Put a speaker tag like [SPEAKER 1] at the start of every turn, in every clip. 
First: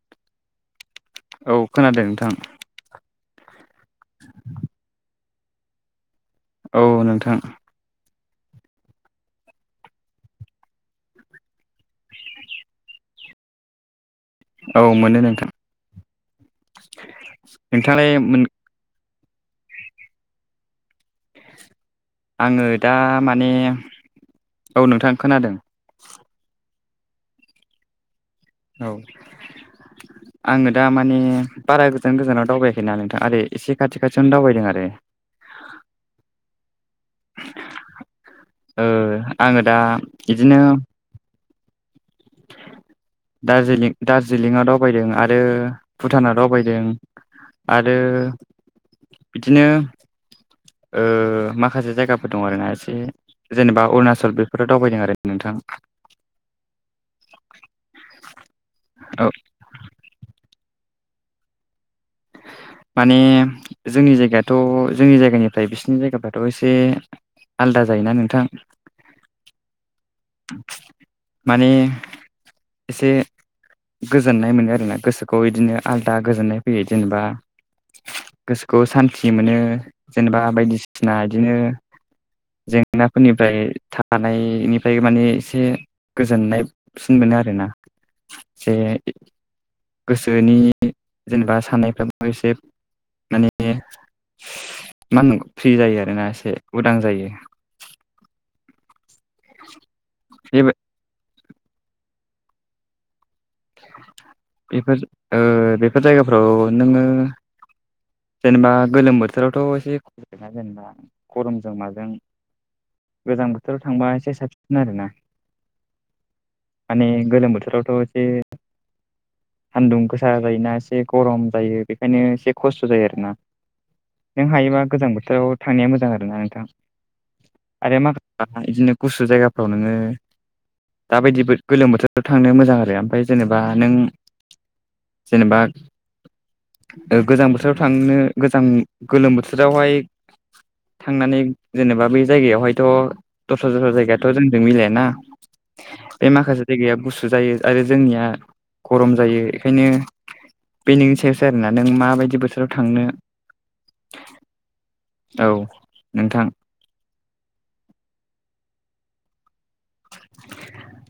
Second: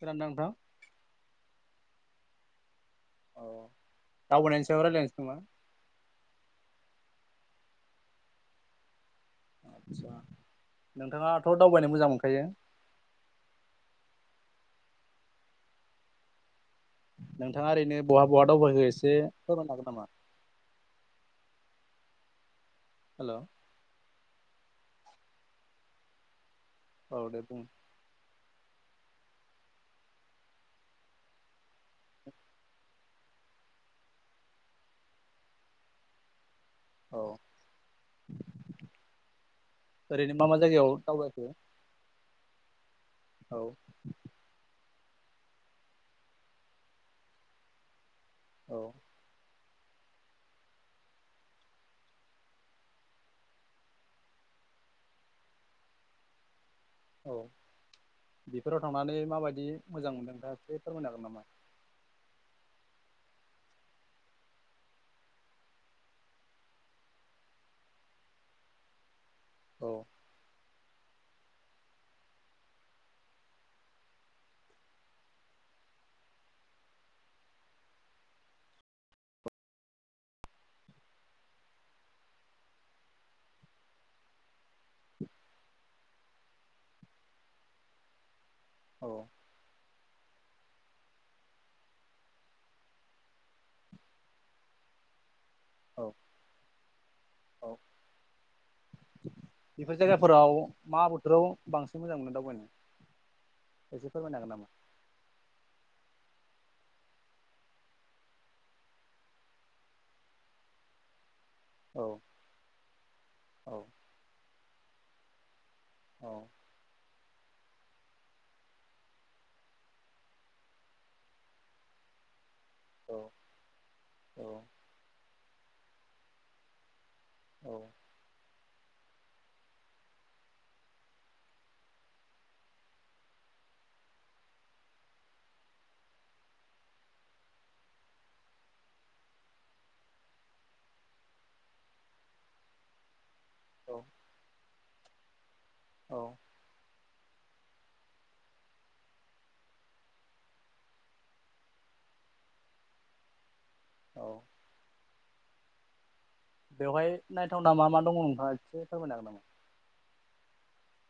[SPEAKER 1] खोनादों ना नोंथां?
[SPEAKER 2] औ खोनादों नोंथां।
[SPEAKER 1] औ दावबायनायनि सायाव रायज्लायनोसै नामा?
[SPEAKER 2] औ नोंथां।
[SPEAKER 1] आसा नोंथाङाथ' दावबायनो मोजां मोनखायो?
[SPEAKER 2] औ मोनो नोंथां।
[SPEAKER 1] नोंथाङा ओरैनो
[SPEAKER 2] नोंथाङालाय
[SPEAKER 1] बहा बहा दावबायखो एसे फोरमायनो हागोन नामा?
[SPEAKER 2] आङो दा
[SPEAKER 1] हेल'
[SPEAKER 2] माने औ नोंथां खोनादों।
[SPEAKER 1] औ दे बुं।
[SPEAKER 2] औ आङो दा माने बारा गोजान गोजानाव दावबायाखैना नोंथां आरै एसे खाथि खाथियावनो दावबायदों आरो।
[SPEAKER 1] औ
[SPEAKER 2] ओ आङो दा
[SPEAKER 1] ओरैनो मा मा
[SPEAKER 2] इदिनो
[SPEAKER 1] जायगायाव दावबायखो? औ
[SPEAKER 2] दार्जिलिं दाज दार्जिलिंआव दावबायदों। आरो भुटानाव दावबायदों। आरो
[SPEAKER 1] औ।
[SPEAKER 2] बिदिनो ओ माखासे जायगाफोर दं आरोना। एसे जेनेबा अरुणाचल बेफोराव दावबायदों आरो नोंथां।
[SPEAKER 1] औ बेफोराव थांनानै
[SPEAKER 2] औ
[SPEAKER 1] माबायदि मोजां मोनदों दा एसे फोरमायनो हागोन नामा?
[SPEAKER 2] माने जोंनि जायगायाथ' जोंनि जायगानिफ्राय बिसिनि जायगाफ्राथ' एसे आलादा जायोना नोंथां।
[SPEAKER 1] औ।
[SPEAKER 2] माने एसे। गोजोननाय मोनो आरोना गोसोखौ इदिनो आलदा गोजोननाय फैयो। जेनेबा गोसोखौ सान्थि मोनो। जेनेबा बायदिसिना बिदिनो जेंनाफोरनिफ्राय थानायनि ओमफ्राय माने एसे गोजोननायसिन मोनो आरोना जे
[SPEAKER 1] औ
[SPEAKER 2] गोसोनि जेनेबा साननायफ्राबो एसे माने मा होननांगौ फ्रि जायो
[SPEAKER 1] औ
[SPEAKER 2] आरोना एसे उदां जायो।
[SPEAKER 1] औ बेफोर जायगाफोराव
[SPEAKER 2] बे
[SPEAKER 1] मा बोथोराव बांसिन मोजां मोनो दावबायनो। एसे फोरमायनो हागोन नामा
[SPEAKER 2] बेफोर ओ बेफोर जायगाफोराव नोंङो जेनेबा गोलोम बोथोरावथ' एसे खुगा जेनेबा गरमजों माजों
[SPEAKER 1] औ
[SPEAKER 2] गोजां
[SPEAKER 1] औ
[SPEAKER 2] बोथोराव थांबा एसे साबसिन आरोना।
[SPEAKER 1] औ।
[SPEAKER 2] माने गोलोम बोथोररावथ' एसे सान्दुं गोसा जायोना एसे गरम जायो बेखायनो एसे खस्थ' जायो
[SPEAKER 1] औ
[SPEAKER 2] आरोना नों हायोबा गोजां बोथोराव थांनाया मोजां आरोना नोंथां। आरो [inaudible] बिदिनो गुसु जायगाफ्राव नोङो दाबायदि बो गोलोम बोथोराव थांनो मोजां आरो ओमफाय जेनेबा नों जेनेबा ओ गोजां बोथोराव थांनो गोजां गोलोम बोथोरावहाय थांनानै जेनेबा बे जायगायावहायथ' दस्रा दस्रा
[SPEAKER 1] औ
[SPEAKER 2] जायगायाथ' जोंजों मिलायाना
[SPEAKER 1] औ
[SPEAKER 2] बे माखासे जायगाया गुसु जायो आरो जोंनिया गरम जायो बेखायनो बे नोंनि सायावसो आरोना नों माबायदि बोथोराव थांनो?
[SPEAKER 1] औ।
[SPEAKER 2] औ नोंथां।
[SPEAKER 1] बेवहाय नायथावना मा मा दङ नोंथाङा एसे फोरमायनो हागोन नामा? [inaudible]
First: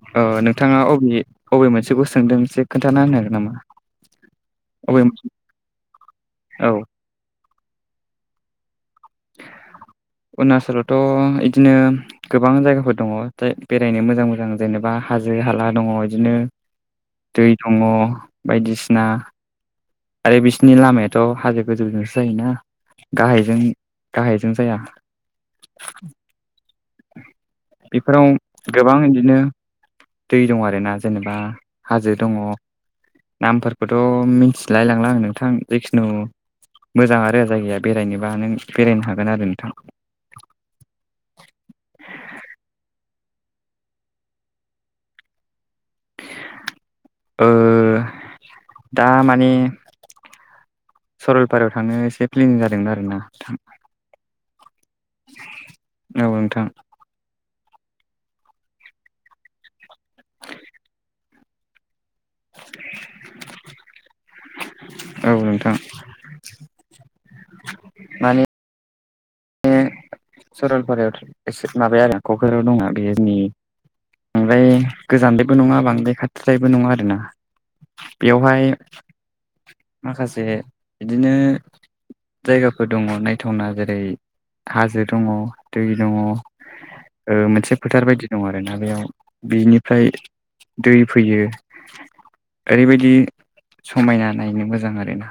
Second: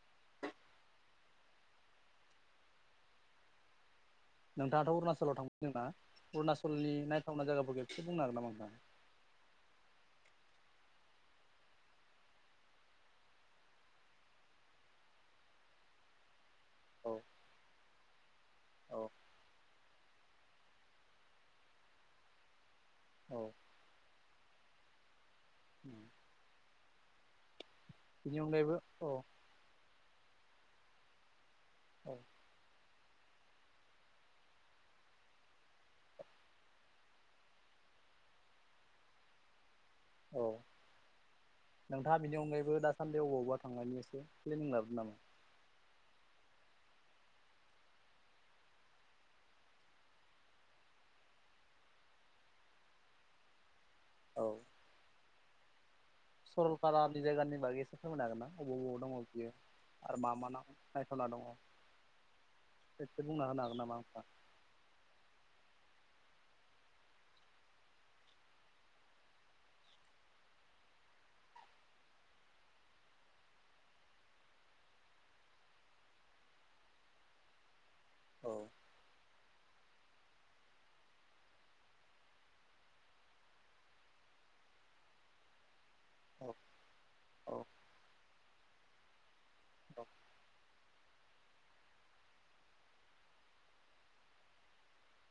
[SPEAKER 2] नोंथाङा अबे अबे मोनसेखौ सोंदों से खोन्थाना होनो हागोन नामा?
[SPEAKER 1] नोंथाङाथ'
[SPEAKER 2] अबे
[SPEAKER 1] अरुणचलाव थांफेरदों ना
[SPEAKER 2] औ
[SPEAKER 1] अरुणनाचलनि नायथावनाय जायगाफोरखौ एसे बुंनो हागोन नामा नोंथां? [inaudible]
[SPEAKER 2] अरुणाचलावथ' इदिनो गोबां जायगाफोर दङ बेरायनो मोजां मोजां जेनेबा हाजो हाला दङ बिदिनो
[SPEAKER 1] औ
[SPEAKER 2] दै दङ बायदिसिना
[SPEAKER 1] औ
[SPEAKER 2] आरो बिसोरनि लामायाथ' हाजो गोजौजोंसो जायोना
[SPEAKER 1] औ
[SPEAKER 2] गाहायजों गाहायजों जाया।
[SPEAKER 1] [inaudible]
[SPEAKER 2] बेफोराव
[SPEAKER 1] बिनि अनगायैबो
[SPEAKER 2] गोबां
[SPEAKER 1] औ
[SPEAKER 2] बिदिनो दै दं आरोना जेनेबा हाजो
[SPEAKER 1] औ
[SPEAKER 2] दङ। नामफोरखौथ' मिथिलायलांला आं नोंथां जिखुनु मोजां आरो जायगाया बेरायनोबा नों बेरायनो हागोन आरो नोंथां।
[SPEAKER 1] औ। नोंथाङा बिनि अनगायैबो दासान्दि अबावबा थांनायनि एसे प्लेनिं लादों नामा?
[SPEAKER 2] दा माने सरलपारायाव थांनो एसे प्लेेनिं जादोंमोन आरो ना नोंथां।
[SPEAKER 1] औ।
[SPEAKER 2] [inaudible] नोंथां औ
[SPEAKER 1] सरलपारानि जायगानि बागै एसे फोरमायनो हागोन ना बबाव बबाव दङ बियो। आरो मा मा ना नायथावना दङ एसे बुंना होनो हागोन नामा नोंथांङा?
[SPEAKER 2] औ नोंथां। माने सरलपारायाव' एसे माबाया आरो क'कझाराव दङ बेयो जोंनि ओमफ्राय गोजानदायबो नङा बांद्राय खाथिद्रायबो नङा आरोना।
[SPEAKER 1] औ
[SPEAKER 2] बेवहाय माखासे बिदिनो जायगाफोर दङ नायथावना जेरै हाजो दङ दै दङ ओ
[SPEAKER 1] औ औ
[SPEAKER 2] मोनसे फोथार बायदि दङ आरोना बेयाव। बिनिफ्राय दै फैयो ओरैबायदि समायना नायनो मोजां आरोना।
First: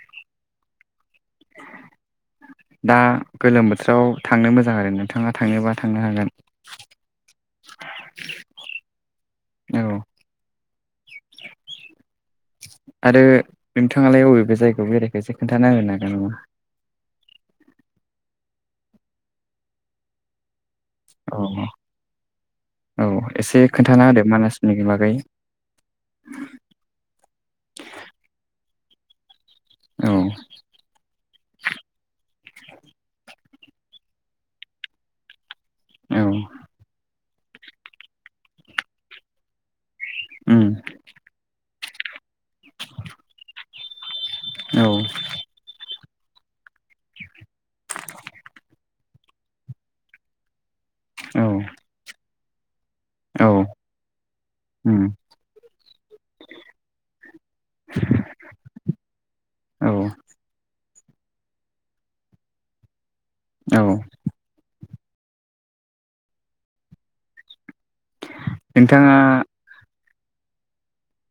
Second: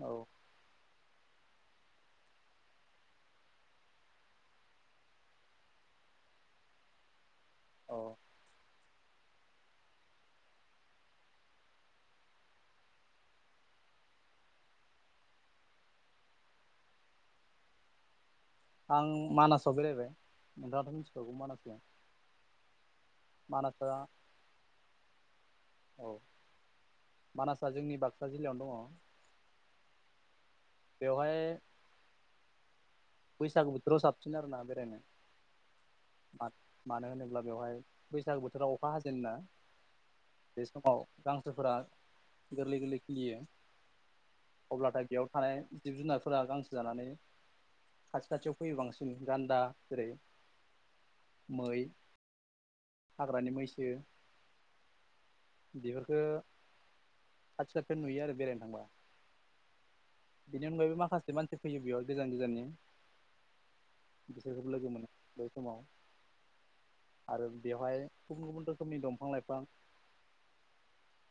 [SPEAKER 1] औ
[SPEAKER 2] दा गोलोम बोथोराव थांनो मोजां आरो नोंथाङा थांनोबा थांनो हागोन?
[SPEAKER 1] अ
[SPEAKER 2] औ आरो नोंथाङालाय अबे अबे जायगायाव बेरायखो एसे खोन्थाना होनो हागोन नामा?
[SPEAKER 1] आं मानासाव बेरायबाय नोंथाङाथ' मिथिखागौमोन मानासखौ?
[SPEAKER 2] औ एसे
[SPEAKER 1] मानासआ
[SPEAKER 2] खोन्थाना होदो मानासनि बागै?
[SPEAKER 1] औ मानासा जोंनि बाक्सा जिल्लायावनो दङ।
[SPEAKER 2] औ
[SPEAKER 1] बेवहाय बैसागु बोथोराव साबसिन आरोना बेरायनो
[SPEAKER 2] औ
[SPEAKER 1] मानो मानो होनोब्ला बेवहाय बैसागो बोथोराव अखा हाजेनना बे
[SPEAKER 2] उम
[SPEAKER 1] समाव गांसोफोरा गोरलै-गोरलै खिलियो
[SPEAKER 2] औ
[SPEAKER 1] अब्लाथाय बेयाव थानाय जिब जुनारफोरा गांसो जानानै खाथि खाथियाव फैयो बांसिन गान्दा जेरै
[SPEAKER 2] औ
[SPEAKER 1] मै
[SPEAKER 2] औ
[SPEAKER 1] हाग्रानि मैसो।
[SPEAKER 2] उम
[SPEAKER 1] बेफोरखो खाथि खाथियाव नुयो आरो बेरायनो थांबा।
[SPEAKER 2] औ
[SPEAKER 1] बेनि अनगायैबो माखासे मानसि फैयो बेयाव गोजान-गोजान नि
[SPEAKER 2] औ
[SPEAKER 1] बिसोरखौ लोगो मोनो बै समाव आरो बेवहाय गुबुन-गुबुन रोखोमनि
[SPEAKER 2] नोंथाङा
[SPEAKER 1] दंफां लाइफां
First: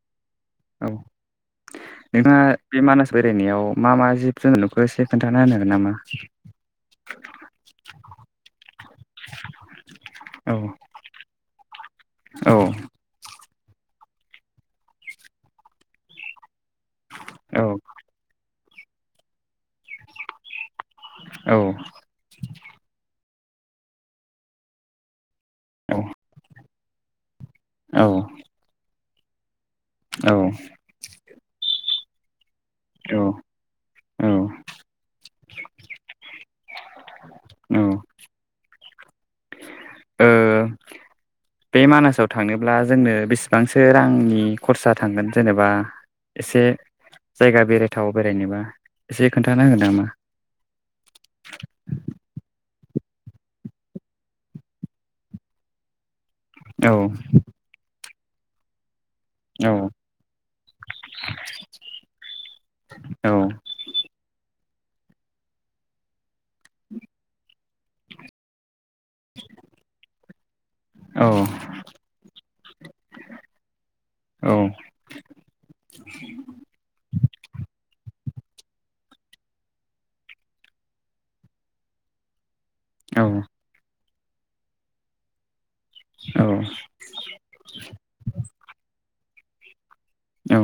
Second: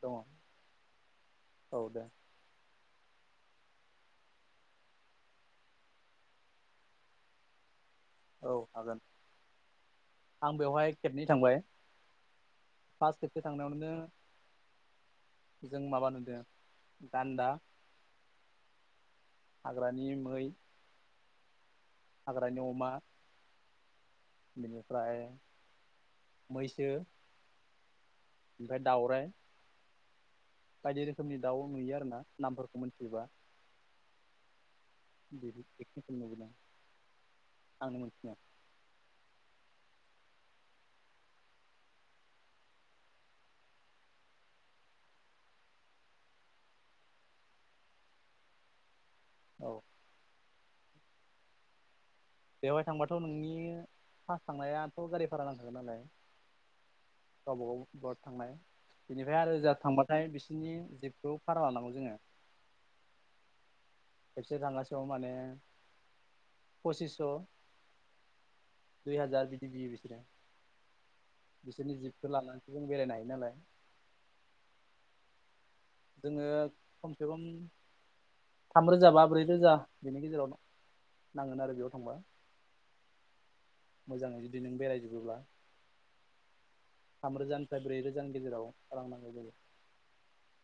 [SPEAKER 1] दंङ।
[SPEAKER 2] औ नोंथाङा बे मानास बेरायनायाव मा मा जिब जुनार नुखो एसे खोन्थाना होनो हागोन नामा?
[SPEAKER 1] औ हागोन
[SPEAKER 2] औ
[SPEAKER 1] आं बेवहाय खेबनै थांबाय।
[SPEAKER 2] औ
[SPEAKER 1] फास खेबसे थांनायावो जों माबा नुदो! गान्दा,
[SPEAKER 2] औ
[SPEAKER 1] हाग्रानि मै।
[SPEAKER 2] औ
[SPEAKER 1] हाग्रानि अमा बेनिफ्राय मैसो।
[SPEAKER 2] औ
[SPEAKER 1] ओमफाय दाउराइ।
[SPEAKER 2] औ
[SPEAKER 1] बायदि रोखोमनि दाउ नुयो आरो ना नामफोरखौ मिथियोबा।
[SPEAKER 2] औ
[SPEAKER 1] बे बेखिनिखौनो नुबोदों
[SPEAKER 2] औ
[SPEAKER 1] आंनि मोनथिनायाव।
[SPEAKER 2] ओ बे मानासाव थांनोब्ला जोंनो बेसेबांसो रांनि खरसा थांगोन जेनेबा? एसे जायगा बेरायथाव बेरायनोबा एसे
[SPEAKER 1] औ
[SPEAKER 2] खोन्थानांगोन नामा?
[SPEAKER 1] बेवहाय थांबाथ' नोंनि फास थांनायाथ' गारि भारा नांखागोन नालाय।
[SPEAKER 2] औ
[SPEAKER 1] गबावाव ब थांनाय बेनिफ्राय आरो
[SPEAKER 2] औ
[SPEAKER 1] जोंहा थांबा। थाय बिसोरनि जिबखौ भारा लानांगौ जोङो
[SPEAKER 2] औ
[SPEAKER 1] खेबसे थांगासेयाव माने पसिसस' दुइ हाजार बिदि बियो बिसोरो। बिसोरनि जिबखौ लानानैसो जों बेरायनो हायो नालाय।
[SPEAKER 2] औ
[SPEAKER 1] जोङो खमसे खम थाम रोजा बा ब्रै रोजा बेनि गेजेराव नांगोन आरो बेयाव थांबा।
[SPEAKER 2] औ
[SPEAKER 1] मोजाङै जुदि नों बेरायजोबोब्ला।
[SPEAKER 2] औ
[SPEAKER 1] थामरोजानिफ्राय ब्रै रोजानि गेजेराव रां नांगौ जायो।
[SPEAKER 2] औ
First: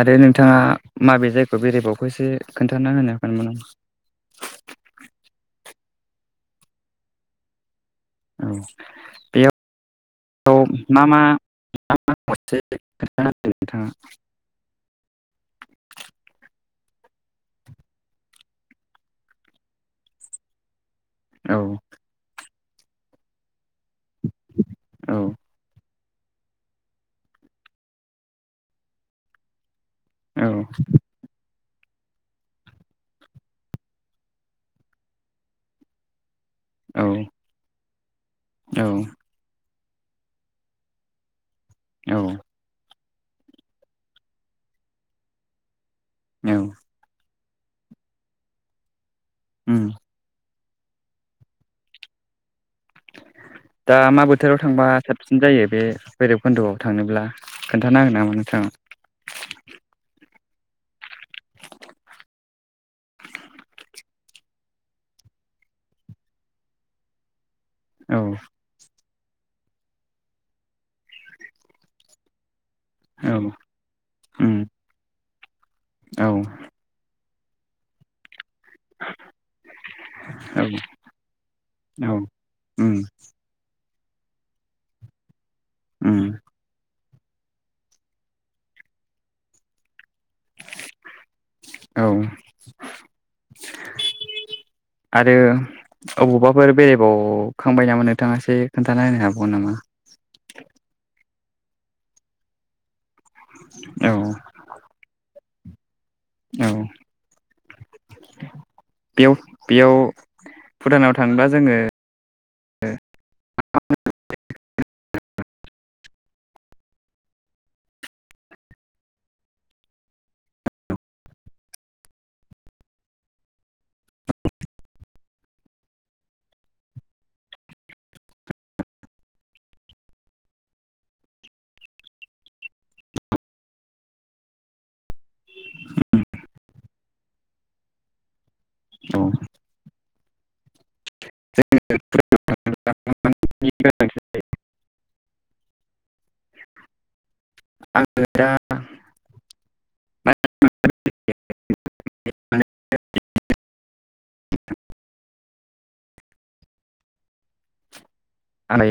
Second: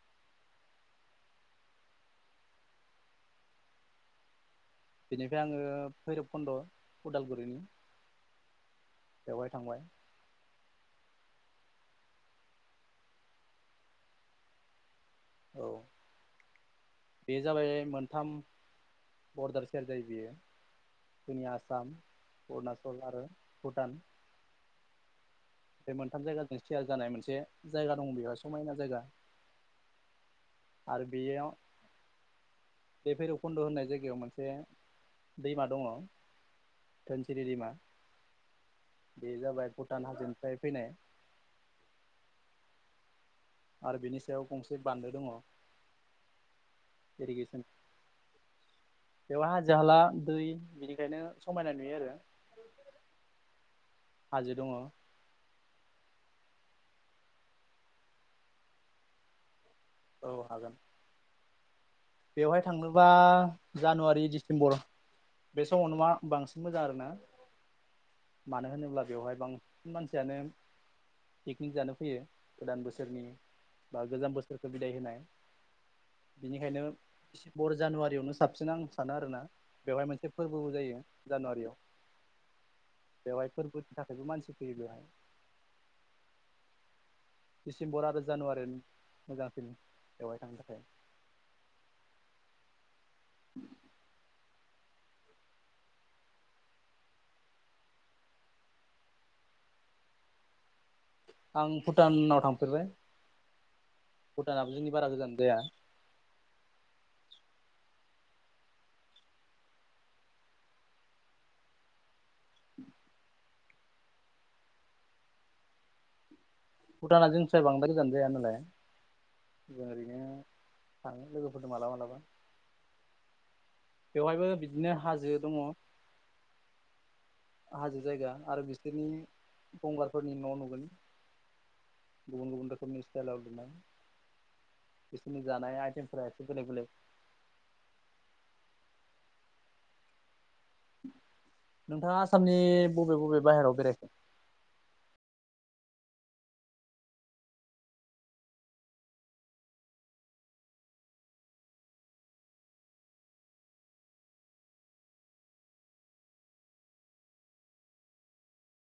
[SPEAKER 2] आरो नोंथाङा माबे जायगायाव बेरायेबावखौसो खोन्थान होनो हागोन नामा?
[SPEAKER 1] बेनिफ्राय आङो भैरब खन्द' उदालगुरिनि
[SPEAKER 2] औ
[SPEAKER 1] बेवहाय
[SPEAKER 2] बेयाव
[SPEAKER 1] थांबाय
[SPEAKER 2] औ मा मा [unintelligible] नोंथाङा
[SPEAKER 1] औ बे जाबाय मोनथाम बरडार सेर जायो बियो जोंनि
[SPEAKER 2] औ
[SPEAKER 1] आसाम अरुणाचल आरो भुटान
[SPEAKER 2] औ
[SPEAKER 1] बे मोनथाम जायगाजों थियार जानाय मोनसे जायगा दं बेह समायना जायगा
[SPEAKER 2] औ
[SPEAKER 1] बियोयाव बे भैरबखुन्द' होननाय जायगायाव मोनसे दैमा दङ
[SPEAKER 2] औ
[SPEAKER 1] धोनसिरि दैमा
[SPEAKER 2] औ।
[SPEAKER 1] बे जाबाय भुटान हाजोनिफ्राय फैनाय
[SPEAKER 2] औ।
[SPEAKER 1] आरो बिनि सायाव गंसे बान्दो दङ।
[SPEAKER 2] औ
[SPEAKER 1] इरिगेसन बेव
[SPEAKER 2] उम
[SPEAKER 1] हाजो हाला दै बेनिखायनो समायना नुयो आरो।
[SPEAKER 2] दा मा
[SPEAKER 1] हाजो
[SPEAKER 2] बोथोराव
[SPEAKER 1] दङ
[SPEAKER 2] थांबा साबसिन जायो बे भैरबखुन्द'आव थांनोब्ला खोन्थानो हागोन नामा नोंथाङा।
[SPEAKER 1] औ हागोन। बेवहाय थांनोबा जानुवारि डिसेम्बर बे समावो मा बांसिन मोजां आरोना।
[SPEAKER 2] औ
[SPEAKER 1] मानो होनोब्ला बेवहाय बांसिन मानसियानो पिकनिक जानो फैयो गोदान बो बोसोरनि
[SPEAKER 2] औ
[SPEAKER 1] बा गोजाम
[SPEAKER 2] उम
[SPEAKER 1] बोसोरखौ बिदाय होनाय
[SPEAKER 2] औ
[SPEAKER 1] बिनिखायनो दिसिमबर जानुवारियावनो साबसिन आं सानो आरोना बेवहाय मोनसे
[SPEAKER 2] औ
[SPEAKER 1] फोरबोबो जायो जानुवारियाव।
[SPEAKER 2] औ उम
[SPEAKER 1] बेवहाय फोरबोनि थाखायबो मानसि फैयो बेवहाय।
[SPEAKER 2] ओम
[SPEAKER 1] दिडिसेम्बर आरो जानुवारि मोजांसिन बेवहाय थांनो थाखाय।
[SPEAKER 2] औ [inaudible] आरो अबावबाफोर बेरायबावखांबाय नामा नोंथाङा एसे खोन्थानानो हाबावगोन नामा?
[SPEAKER 1] आं भुटानाव थांफेरबाय।
[SPEAKER 2] औ
[SPEAKER 1] भुटानाबो जोंनि बारा गोजान जाया।
[SPEAKER 2] औ बेयाव बेयाव भुटानाव थांङोबा जोङो
[SPEAKER 1] [inaudible] भुटाना जोंनिसआ बांद्राय गोजान जाया नालाय। जों ओरैनो थाङो लोगोफोरजों मालाबा मालाबा बेवहायबो बिदिनो हाजो दङ हाजो जायगा आरो बिसोरनि गंगारफोरनि न' नुगोन। गुबुन गुबुन रोखोमनि स्टाइलाव लुनाय। बिसोरनि जानाय आइटेमफोरा एसे बेलेग बेलेग।
[SPEAKER 2] औ
[SPEAKER 1] नोंथाङा आसामनि बबे बबे बाहेरायाव बेरायखो?
[SPEAKER 2] द [inaudible] [inaudible] आं